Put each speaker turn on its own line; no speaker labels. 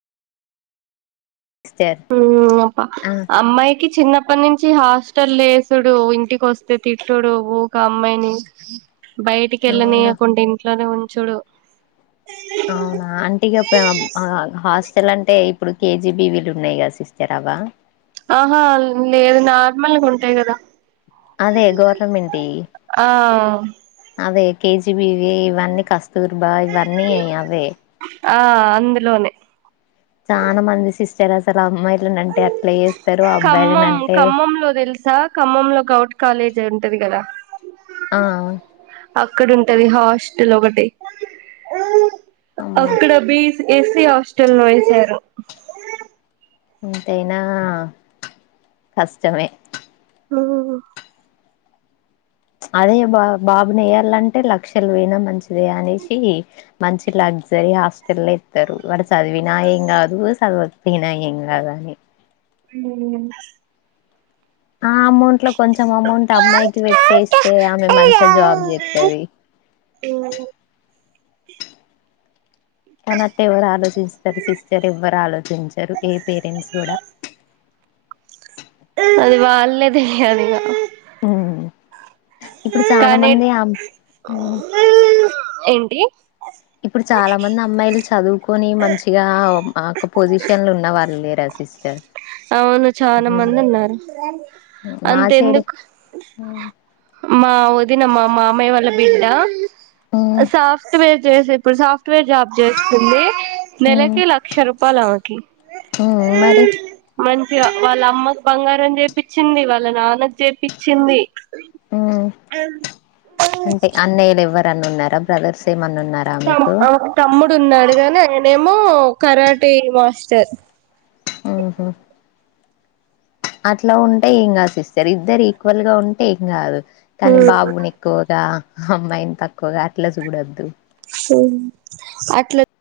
sister
ఉమ్ ఓప
ఆ
అమ్మాయికి చిన్నప్ అప్పటి నుంచి హాస్టల్లో యేసుడు ఇంటికొస్తే తిట్టుడు ఊక అమ్మాయిని
అవునా
బయటికిెళ్ళనియ కుండా ఇంట్లోనే ఊఁ చుడ్
అవునా అంట్ ఇగ పె ఆ హాస్టల్ అంటే ఇప్పుడు కేజీబి వీలు ఉన్నాయి కదా సిస్టర్ అవా
ఆహా లేదు నార్మల్గా ఉంటాయి కదా
అదే గవర్నమెంట యి
ఆ
అదే కేజీబివి ఇవన్నీ కస్తూర్బా ఇవన్నీ యి అవే
ఆ అందులోనే
చన్ మంది సిస్టర్ అసలు అమ్మాయి
ఖమ్మం
అంటే
ఖమ్మంలో తెలుసా ఖమ్మంలో గౌట్ కాలేజ్ ఉంటది కదా
ఆ
అక్కడ ఉంటది హాస్టల్ ఒకటి
అమ్మో
అక్కడ బీస్ ఎస్సీ హాస్టల్ లో యేసారు
ఎంతైనా కష్టమే
ఆ
అదే బా బాబుని వేయ్యాలంటే లక్షలు పోయినా మంచిదే అనేసి మంచి లగ్జరీ హాస్టల్ ఎత్ తారు వాడు సదివిన ఎమ్ గాదు చదవ్ పిన ఎమ్ గాద్ అని
హ [unintelligible]
ఆ అమౌంట్ లో కొంచెం అమౌంట్ అమ్మాయికి పెటెస్తే ఆమె మంచిగా జాబ్ జేతది
ఉమ్
తనట్టే ఎవరు ఆలోచిస్తారు సిస్టర్ ఎవర్ ఆలోచించారు ఏ పేరెంట్స్ కూడా
అది వాలాదే అది గ
మ్మ్ ఇప్పుడు చాలా
కానీ
మంది అమ్ మ్మ్
ఏంటి
ఇప్పుడు చాలా మంది అమ్మాయిలు చదువుకొని మంచిగా ఒక పొజిషన్ లో ఉన్న వాళ్ళు లేరా సిస్టర్
అవును చాలా మంది
మ్మ్
ఉన్నారు
మా
అంత
సైడ్
ఎందుకు
మ్మ్
మా వది వదిన మా మామయ్య వాళ్ళ బిడ్డ
హ్మ్
సాఫ్ట్వేర్ చేసి ఇప్పుడు సాఫ్ట్వేర్ జాబ్ చేస్తుంది
హ్మ్
నెలకి లక్ష రూపాయలు ఆమెకు ఓకే
హ్మ్ మరి
మం వాళ్ళ అమ్మకు బంగారం చేపిచ్చింది వాళ్ళ నాన్నకు చేపిచ్చింది
హు అంటే అన్నయ్యలు ఎవ్వరు ఎవరన్నా ఉన్నార బ్రదర్స్ ఏమన్నా ఉన్నారా
తమ్
మీకు
తమ్ముడు ఉన్నాడుగాని ఆయ ఎమో కరాటి మాస్టర్
ఆహ అట్లా ఉంటే ఏం కాదు సిస్టర్ ఇద్దరు ఈక్వల్ గా ఉంటే ఏం కాదు కానీ బాబుని ఎక్కువగా అమ్మాయిని తక్కువగా అట్లా చూడొద్దు
హు అట్లా